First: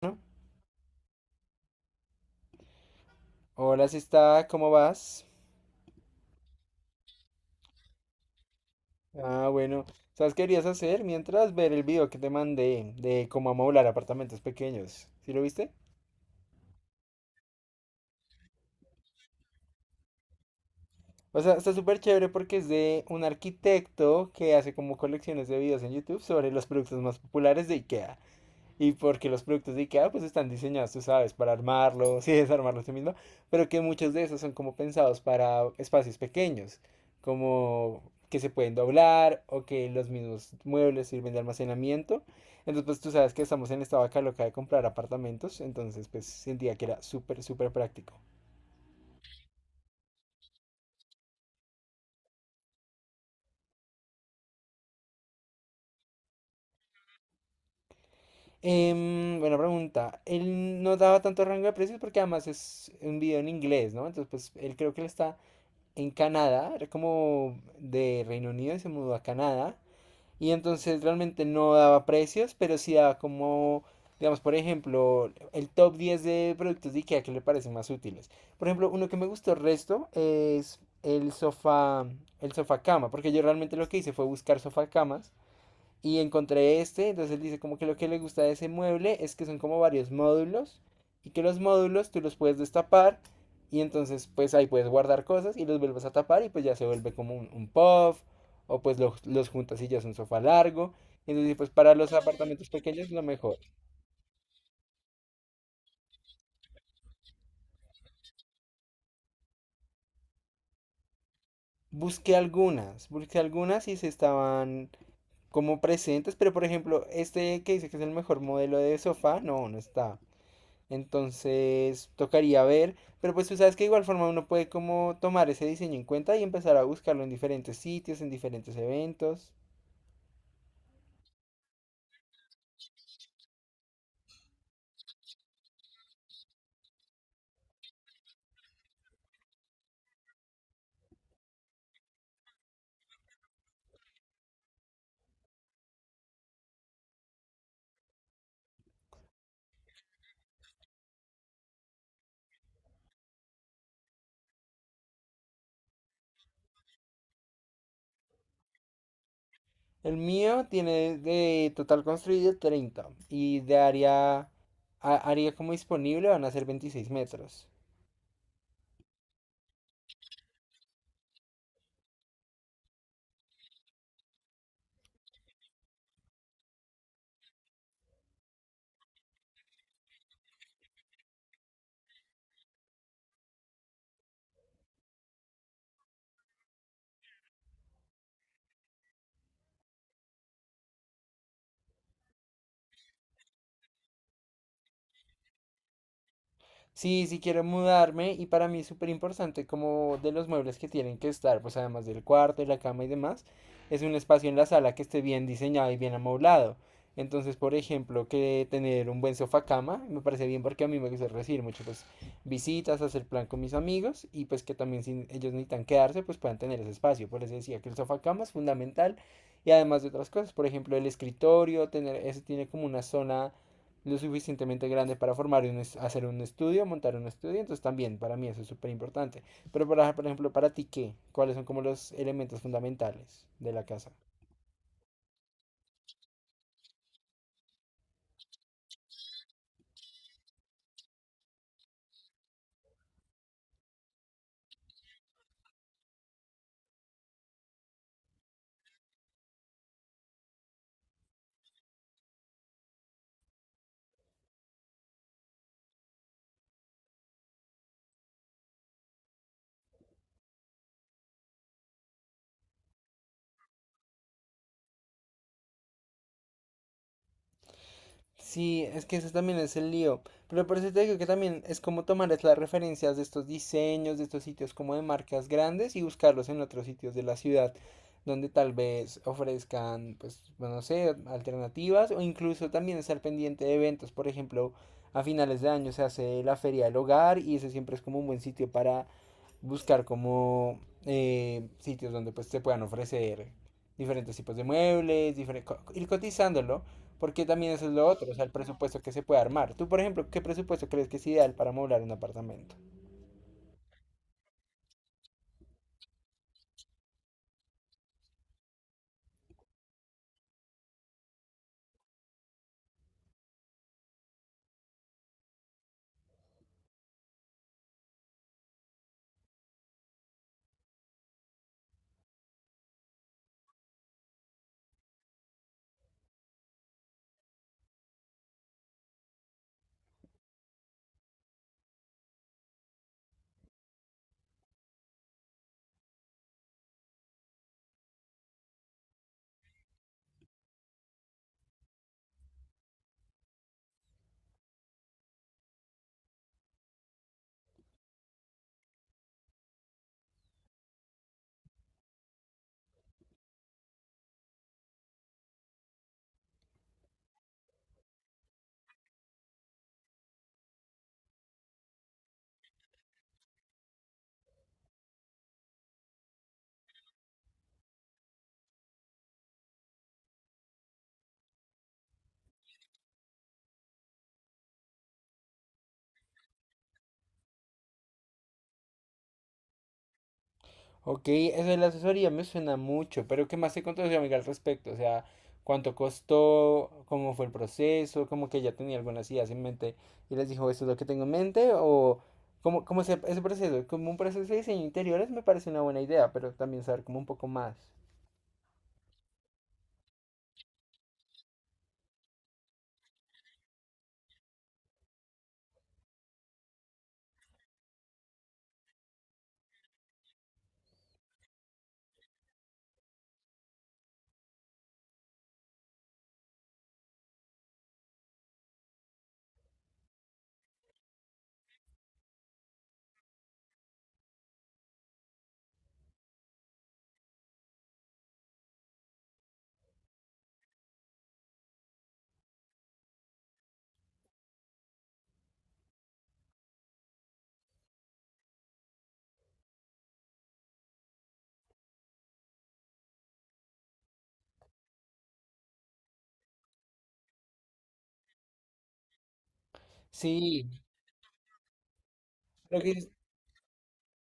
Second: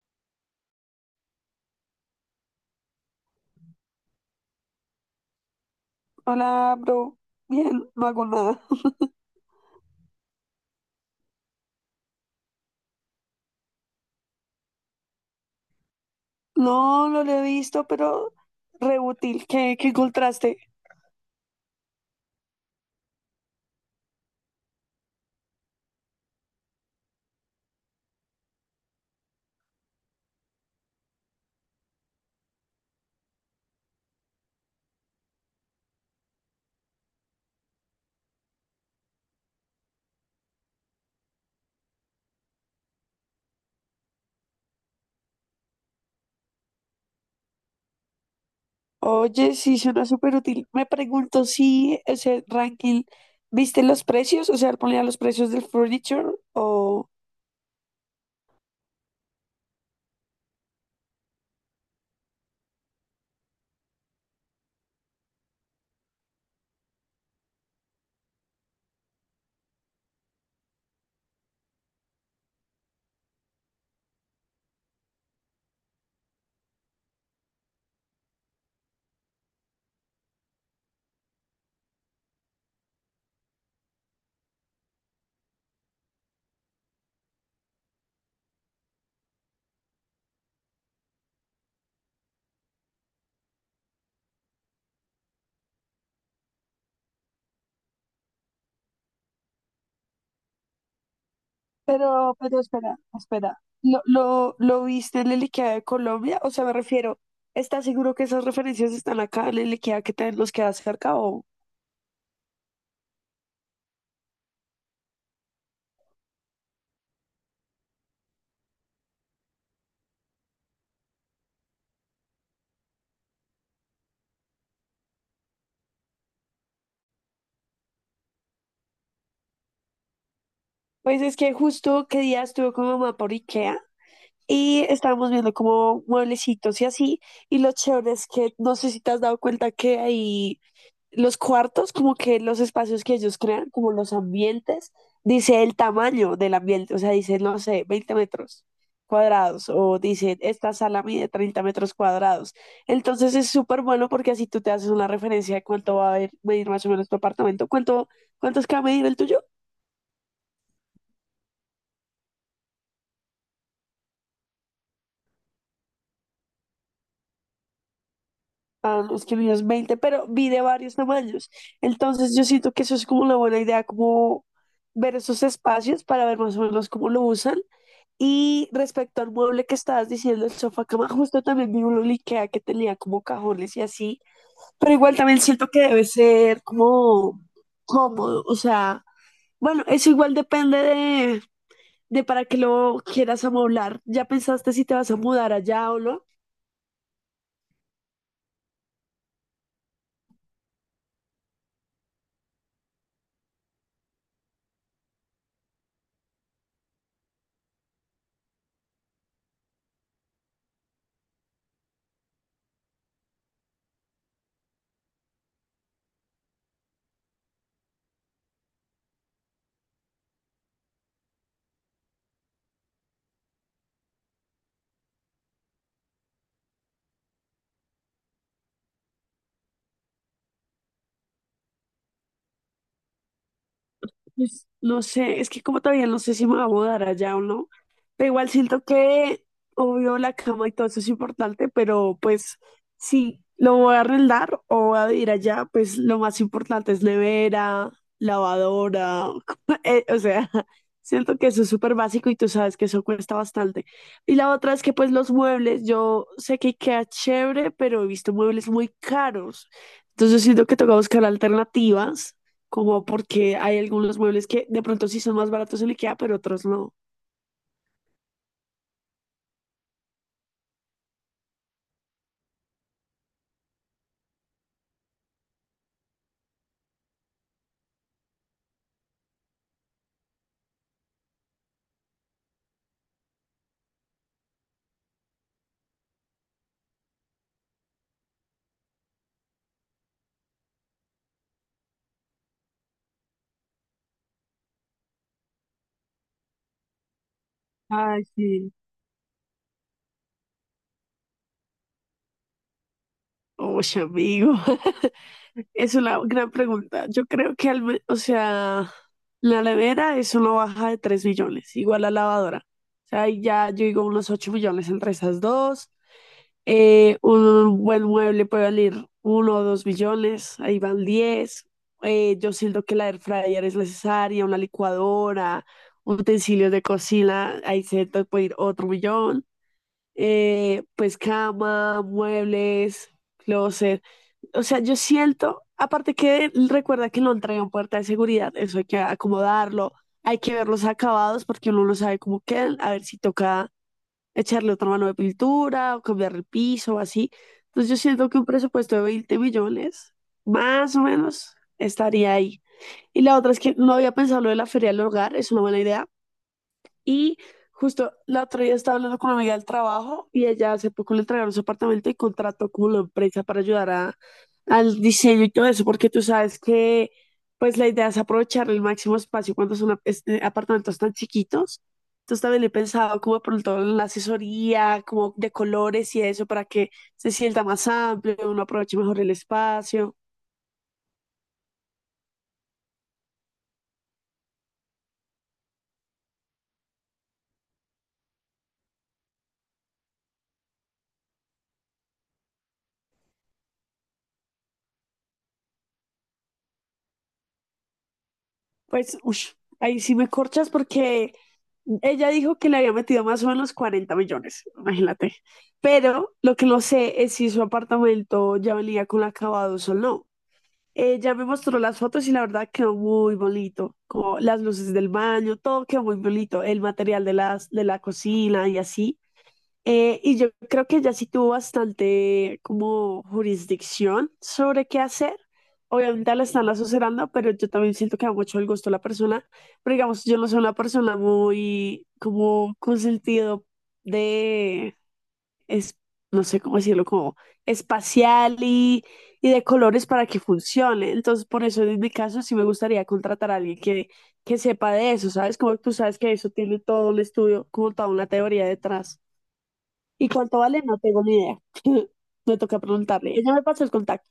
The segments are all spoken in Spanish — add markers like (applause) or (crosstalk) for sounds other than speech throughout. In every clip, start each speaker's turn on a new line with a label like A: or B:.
A: Bueno, hola, si está, ¿cómo vas?
B: Hola, bro. Bien, no hago nada. (laughs)
A: Ah, bueno, ¿sabes qué querías hacer? Mientras ver el video que te mandé de cómo amoblar apartamentos pequeños. ¿Sí lo viste?
B: No, no lo he visto, pero re útil. ¿Qué encontraste?
A: O sea, está súper chévere porque es de un arquitecto que hace como colecciones de videos en YouTube sobre los productos más populares de IKEA. Y porque los productos de IKEA pues están diseñados, tú sabes, para armarlos (laughs) y desarmarlos tú mismo, pero que muchos de esos son como pensados para espacios pequeños, como que se pueden doblar o que los mismos muebles sirven de almacenamiento. Entonces pues tú sabes que estamos en esta vaca loca de comprar apartamentos, entonces pues sentía que era súper, súper práctico.
B: Oye, sí, suena súper útil. Me pregunto si ese ranking, ¿viste los precios? O sea, ponía los precios del furniture o.
A: Buena pregunta. Él no daba tanto rango de precios porque además es un video en inglés, ¿no? Entonces pues él creo que le está en Canadá, era como de Reino Unido y se mudó a Canadá. Y entonces realmente no daba precios, pero sí daba como, digamos, por ejemplo, el top 10 de productos de IKEA que le parecen más útiles. Por ejemplo, uno que me gustó el resto es el sofá cama, porque yo realmente lo que hice fue buscar sofá camas y encontré este, entonces él dice como que lo que le gusta de ese mueble es que son como varios módulos y que los módulos tú los puedes destapar y entonces pues ahí puedes guardar cosas y los vuelves a tapar y pues ya se vuelve como un puff o pues los juntas y ya es un sofá largo. Entonces pues para los
B: Pero
A: apartamentos
B: espera,
A: pequeños lo mejor.
B: espera. ¿Lo viste en el IKEA de Colombia? O sea, me refiero, ¿estás seguro que esas referencias están acá en el IKEA que nos queda cerca o?
A: Busqué algunas y se estaban como presentes, pero por ejemplo este que dice que es el mejor modelo de sofá, no, no está. Entonces tocaría ver, pero pues tú sabes que de igual forma uno puede como tomar ese diseño en cuenta y empezar a buscarlo en diferentes sitios, en diferentes eventos.
B: Pues es que justo qué día estuve con mi mamá por IKEA y estábamos viendo como mueblecitos y así. Y lo chévere es que no sé si te has dado cuenta que ahí los cuartos, como que los espacios que ellos crean, como los ambientes, dice el tamaño del ambiente. O sea, dice, no sé, 20 metros cuadrados. O dice, esta sala mide 30 metros cuadrados. Entonces es súper bueno porque así tú te haces una referencia de cuánto va a medir más o menos tu apartamento. ¿Cuánto es que va a medir el tuyo?
A: El mío tiene de total construido 30 y de área, área como disponible van a ser 26 metros.
B: Ah, no, es que el mío es 20, pero vi de varios tamaños. Entonces yo siento que eso es como una buena idea, como ver esos espacios para ver más o menos cómo lo usan. Y respecto al mueble que estabas diciendo, el sofá cama, justo también vi uno en IKEA que tenía como cajones y así. Pero igual también siento que debe ser como cómodo. O sea, bueno, eso igual depende de para qué lo quieras amoblar. ¿Ya pensaste si te vas a mudar allá o no?
A: Sí, sí quiero mudarme y para mí es súper importante como de los muebles que tienen que estar, pues además del cuarto, de la cama y demás, es un espacio en la sala que esté bien diseñado y bien amoblado. Entonces, por ejemplo, que tener un buen sofá cama, me parece bien porque a mí me gusta recibir mucho pues visitas, hacer plan con mis amigos y pues que también si ellos necesitan quedarse, pues puedan tener ese espacio. Por eso decía que el sofá cama es fundamental y además de otras cosas, por ejemplo, el escritorio, tener eso tiene como una zona lo suficientemente grande para formar un hacer un estudio, montar un estudio, entonces también para mí eso es súper importante. Pero para, por ejemplo, para ti, ¿qué? ¿Cuáles son como los elementos fundamentales de la casa?
B: Pues, no sé, es que como todavía no sé si me voy a mudar allá o no, pero igual siento que, obvio, la cama y todo eso es importante, pero pues si lo voy a arrendar o voy a vivir allá, pues lo más importante es nevera, lavadora, (laughs) o sea, (laughs) siento que eso es súper básico y tú sabes que eso cuesta bastante. Y la otra es que pues los muebles, yo sé que queda chévere, pero he visto muebles muy caros, entonces siento que toca buscar alternativas como porque hay algunos muebles que de pronto sí son más baratos en IKEA, pero otros no.
A: Sí, es que eso también es el lío. Pero por eso te digo que también es como tomar es las referencias de estos diseños, de estos sitios como de marcas grandes y buscarlos en otros sitios de la ciudad donde tal vez ofrezcan, pues, bueno, no sé, alternativas o incluso también estar pendiente de eventos. Por ejemplo, a finales de año se hace la Feria del Hogar y eso siempre es como un buen sitio para buscar como sitios donde pues se puedan ofrecer diferentes tipos de muebles, diferentes, ir cotizándolo, porque también eso es lo
B: Ay,
A: otro, o sea, el
B: sí.
A: presupuesto que se puede armar. Tú, por ejemplo, ¿qué presupuesto crees que es ideal para moblar un apartamento?
B: Oye, amigo, (laughs) es una gran pregunta. Yo creo que, o sea, la nevera es una baja de 3 millones, igual la lavadora. O sea, ahí ya yo digo unos 8 millones entre esas dos. Un buen mueble puede valer 1 o 2 millones, ahí van 10. Yo siento que la air fryer es necesaria, una licuadora, utensilios de cocina, ahí se te puede ir otro millón. Pues cama, muebles, closet. O sea, yo siento, aparte que recuerda que lo entregan puerta de seguridad, eso hay que acomodarlo, hay que ver los acabados porque uno no sabe cómo quedan, a ver si toca echarle otra mano de pintura o cambiar el piso o así. Entonces yo siento que un presupuesto de 20 millones, más o menos, estaría ahí. Y la otra es que no había pensado lo de la feria del hogar, es una buena idea. Y justo la otra día estaba hablando con una amiga del trabajo y ella hace poco le entregaron su apartamento y contrató como la empresa para ayudar al diseño y todo eso, porque tú sabes que pues la idea es aprovechar el máximo espacio cuando son apartamentos tan chiquitos. Entonces también he pensado como de pronto en la asesoría, como de colores y eso, para que se sienta más amplio, uno aproveche mejor el espacio.
A: Ok, eso de la asesoría me suena mucho, pero ¿qué más te contó su amiga al respecto? O sea, ¿cuánto costó? ¿Cómo fue el proceso? ¿Cómo que ella tenía algunas ideas en mente y les dijo, esto es lo que tengo en mente? ¿O cómo ese proceso? Como un proceso de diseño de interiores me parece una buena idea, pero también saber como un poco más.
B: Pues, ush, ahí sí me corchas porque ella dijo que le había metido más o menos 40 millones, imagínate. Pero lo que no sé es si su apartamento ya venía con acabados o no. Ella me mostró las fotos y la verdad quedó muy bonito, como las luces del baño, todo quedó muy bonito, el material de las de la cocina y así. Y yo creo que ella sí tuvo bastante como jurisdicción sobre qué hacer. Obviamente la están asesorando, pero yo también siento que da mucho el gusto a la persona. Pero digamos, yo no soy una persona muy como con sentido de, es, no sé cómo decirlo, como espacial y de colores para que funcione. Entonces, por eso en mi caso sí me gustaría contratar a alguien que sepa de eso, ¿sabes? Como tú sabes que eso tiene todo un estudio, como toda una teoría detrás. ¿Y cuánto
A: Sí,
B: vale? No tengo ni idea. (laughs) Me toca
A: creo que
B: preguntarle. Ella me pasó el contacto.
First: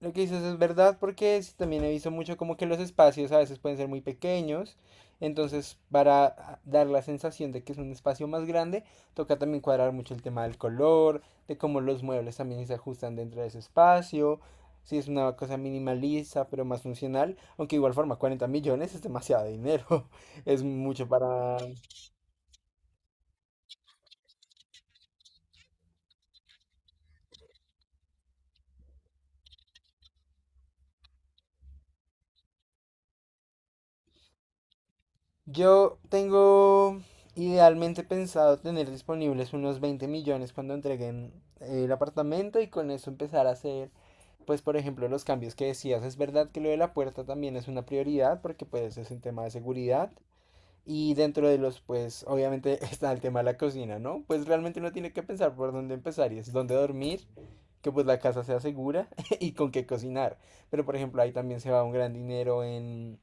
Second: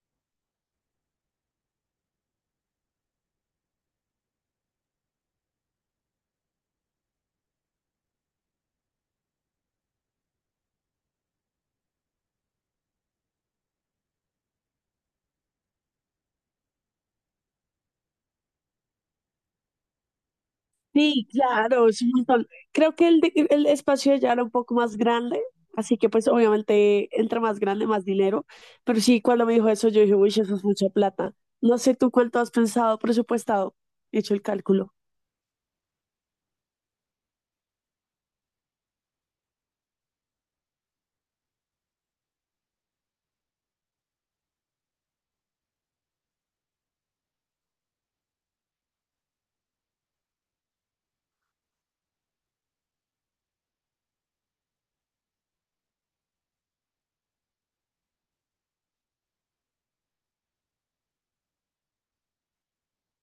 A: lo que dices es verdad porque sí, también he visto mucho como que los espacios a veces pueden ser muy pequeños, entonces para dar la sensación de que es un espacio más grande, toca también cuadrar mucho el tema del color, de cómo los muebles también se ajustan dentro de ese espacio, si es una cosa minimalista pero más funcional, aunque de igual forma 40 millones es demasiado dinero, (laughs) es mucho
B: Sí,
A: para...
B: claro, es un montón. Creo que el espacio ya era un poco más grande, así que pues obviamente entre más grande, más dinero. Pero sí, cuando me dijo eso, yo dije, uy, eso es mucha plata. No sé tú cuánto has pensado, presupuestado, hecho el cálculo.
A: Yo tengo idealmente pensado tener disponibles unos 20 millones cuando entreguen el apartamento y con eso empezar a hacer, pues por ejemplo, los cambios que decías. Es verdad que lo de la puerta también es una prioridad porque pues es un tema de seguridad y dentro de los, pues obviamente (laughs) está el tema de la cocina, ¿no? Pues realmente uno tiene que pensar por dónde empezar y es dónde dormir, que pues la casa sea segura (laughs) y con qué cocinar. Pero por ejemplo, ahí también se va un gran dinero en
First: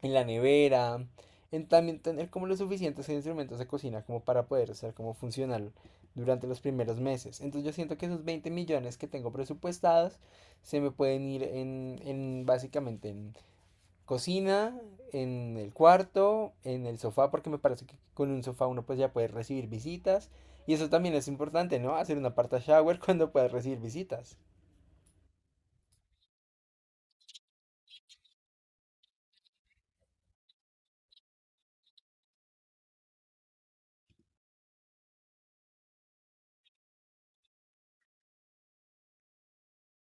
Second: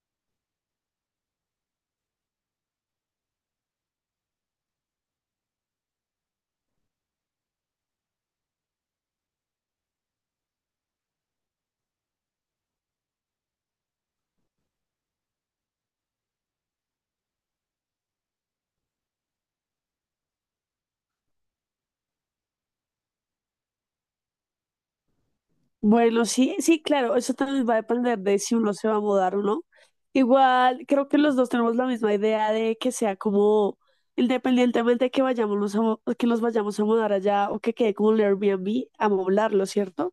A: la nevera, en también tener como los suficientes instrumentos de cocina como para poder ser como funcional durante los primeros meses. Entonces yo siento que esos 20 millones que tengo presupuestados se me pueden ir en, básicamente en cocina, en el cuarto, en el sofá, porque me parece que con un sofá uno pues ya puede recibir visitas. Y eso también es importante, ¿no? Hacer una parta shower (laughs) cuando puedas recibir visitas.
B: Bueno, sí, sí, claro, eso también va a depender de si uno se va a mudar o no. Igual, creo que los dos tenemos la misma idea de que sea como, independientemente de que nos vayamos a mudar allá o que quede como un Airbnb, amoblarlo, ¿cierto?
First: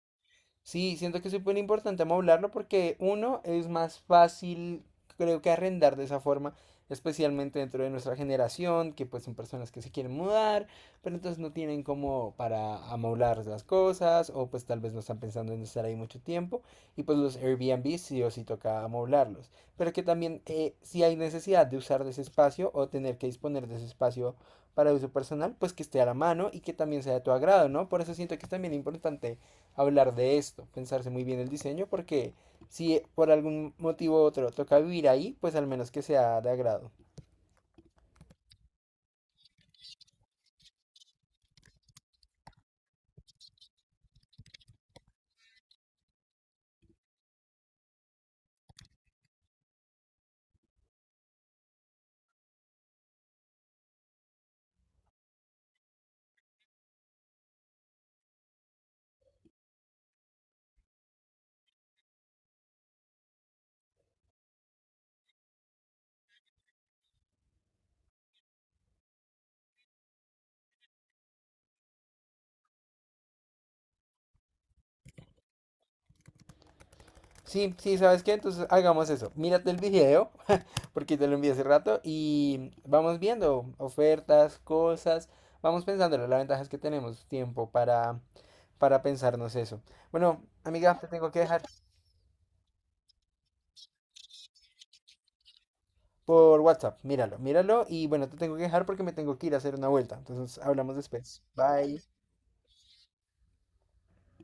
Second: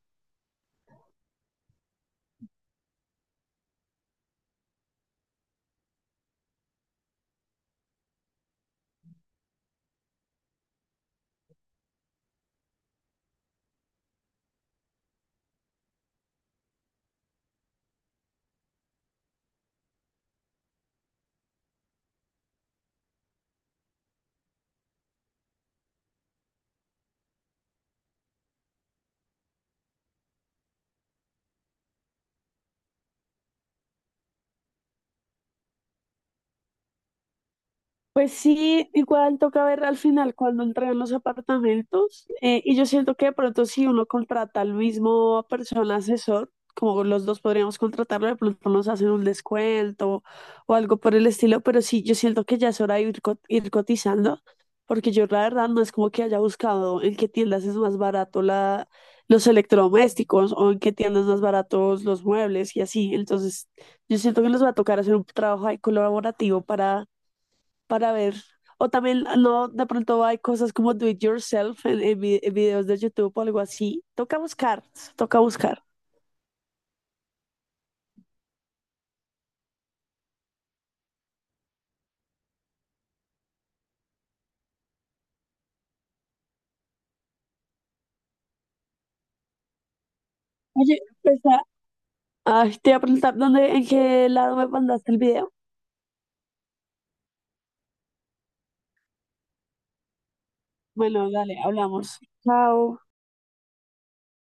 A: Sí, siento que es súper importante hablarlo porque uno es más fácil, creo que arrendar de esa forma, especialmente dentro de nuestra generación, que pues son personas que se quieren mudar, pero entonces no tienen como para amoblar las cosas o pues tal vez no están pensando en estar ahí mucho tiempo y pues los Airbnb sí o sí toca amoblarlos, pero que también si hay necesidad de usar de ese espacio o tener que disponer de ese espacio para uso personal, pues que esté a la mano y que también sea de tu agrado, ¿no? Por eso siento que es también importante hablar de esto, pensarse muy bien el diseño, porque si por algún motivo u otro toca vivir ahí, pues al menos que sea de agrado.
B: Pues sí, igual toca ver al final cuando entregan los apartamentos. Y yo siento que de pronto si uno contrata al mismo persona asesor, como los dos podríamos contratarlo, de pronto nos hacen un descuento o algo por el estilo. Pero sí, yo siento que ya es hora de ir cotizando, porque yo la verdad no es como que haya buscado en qué tiendas es más barato los electrodomésticos o en qué tiendas más baratos los muebles y así. Entonces, yo siento que nos va a tocar hacer un trabajo ahí colaborativo para ver. O también no, de pronto hay cosas como do it yourself en, en videos de YouTube o algo así. Toca buscar, toca buscar.
A: Sí, sí, ¿sabes qué? Entonces hagamos eso. Mírate el video, (laughs) porque te lo envié hace rato, y vamos viendo ofertas, cosas, vamos pensándolo. La ventaja es que tenemos tiempo para pensarnos eso. Bueno, amiga,
B: Oye,
A: te tengo que
B: pues,
A: dejar
B: ah, ay, te voy a preguntar dónde, en qué lado me mandaste el video.
A: por WhatsApp. Míralo, míralo, y bueno, te tengo que dejar porque me tengo que ir a hacer una vuelta. Entonces hablamos
B: Bueno,
A: después.
B: dale,
A: Bye.
B: hablamos. Chao.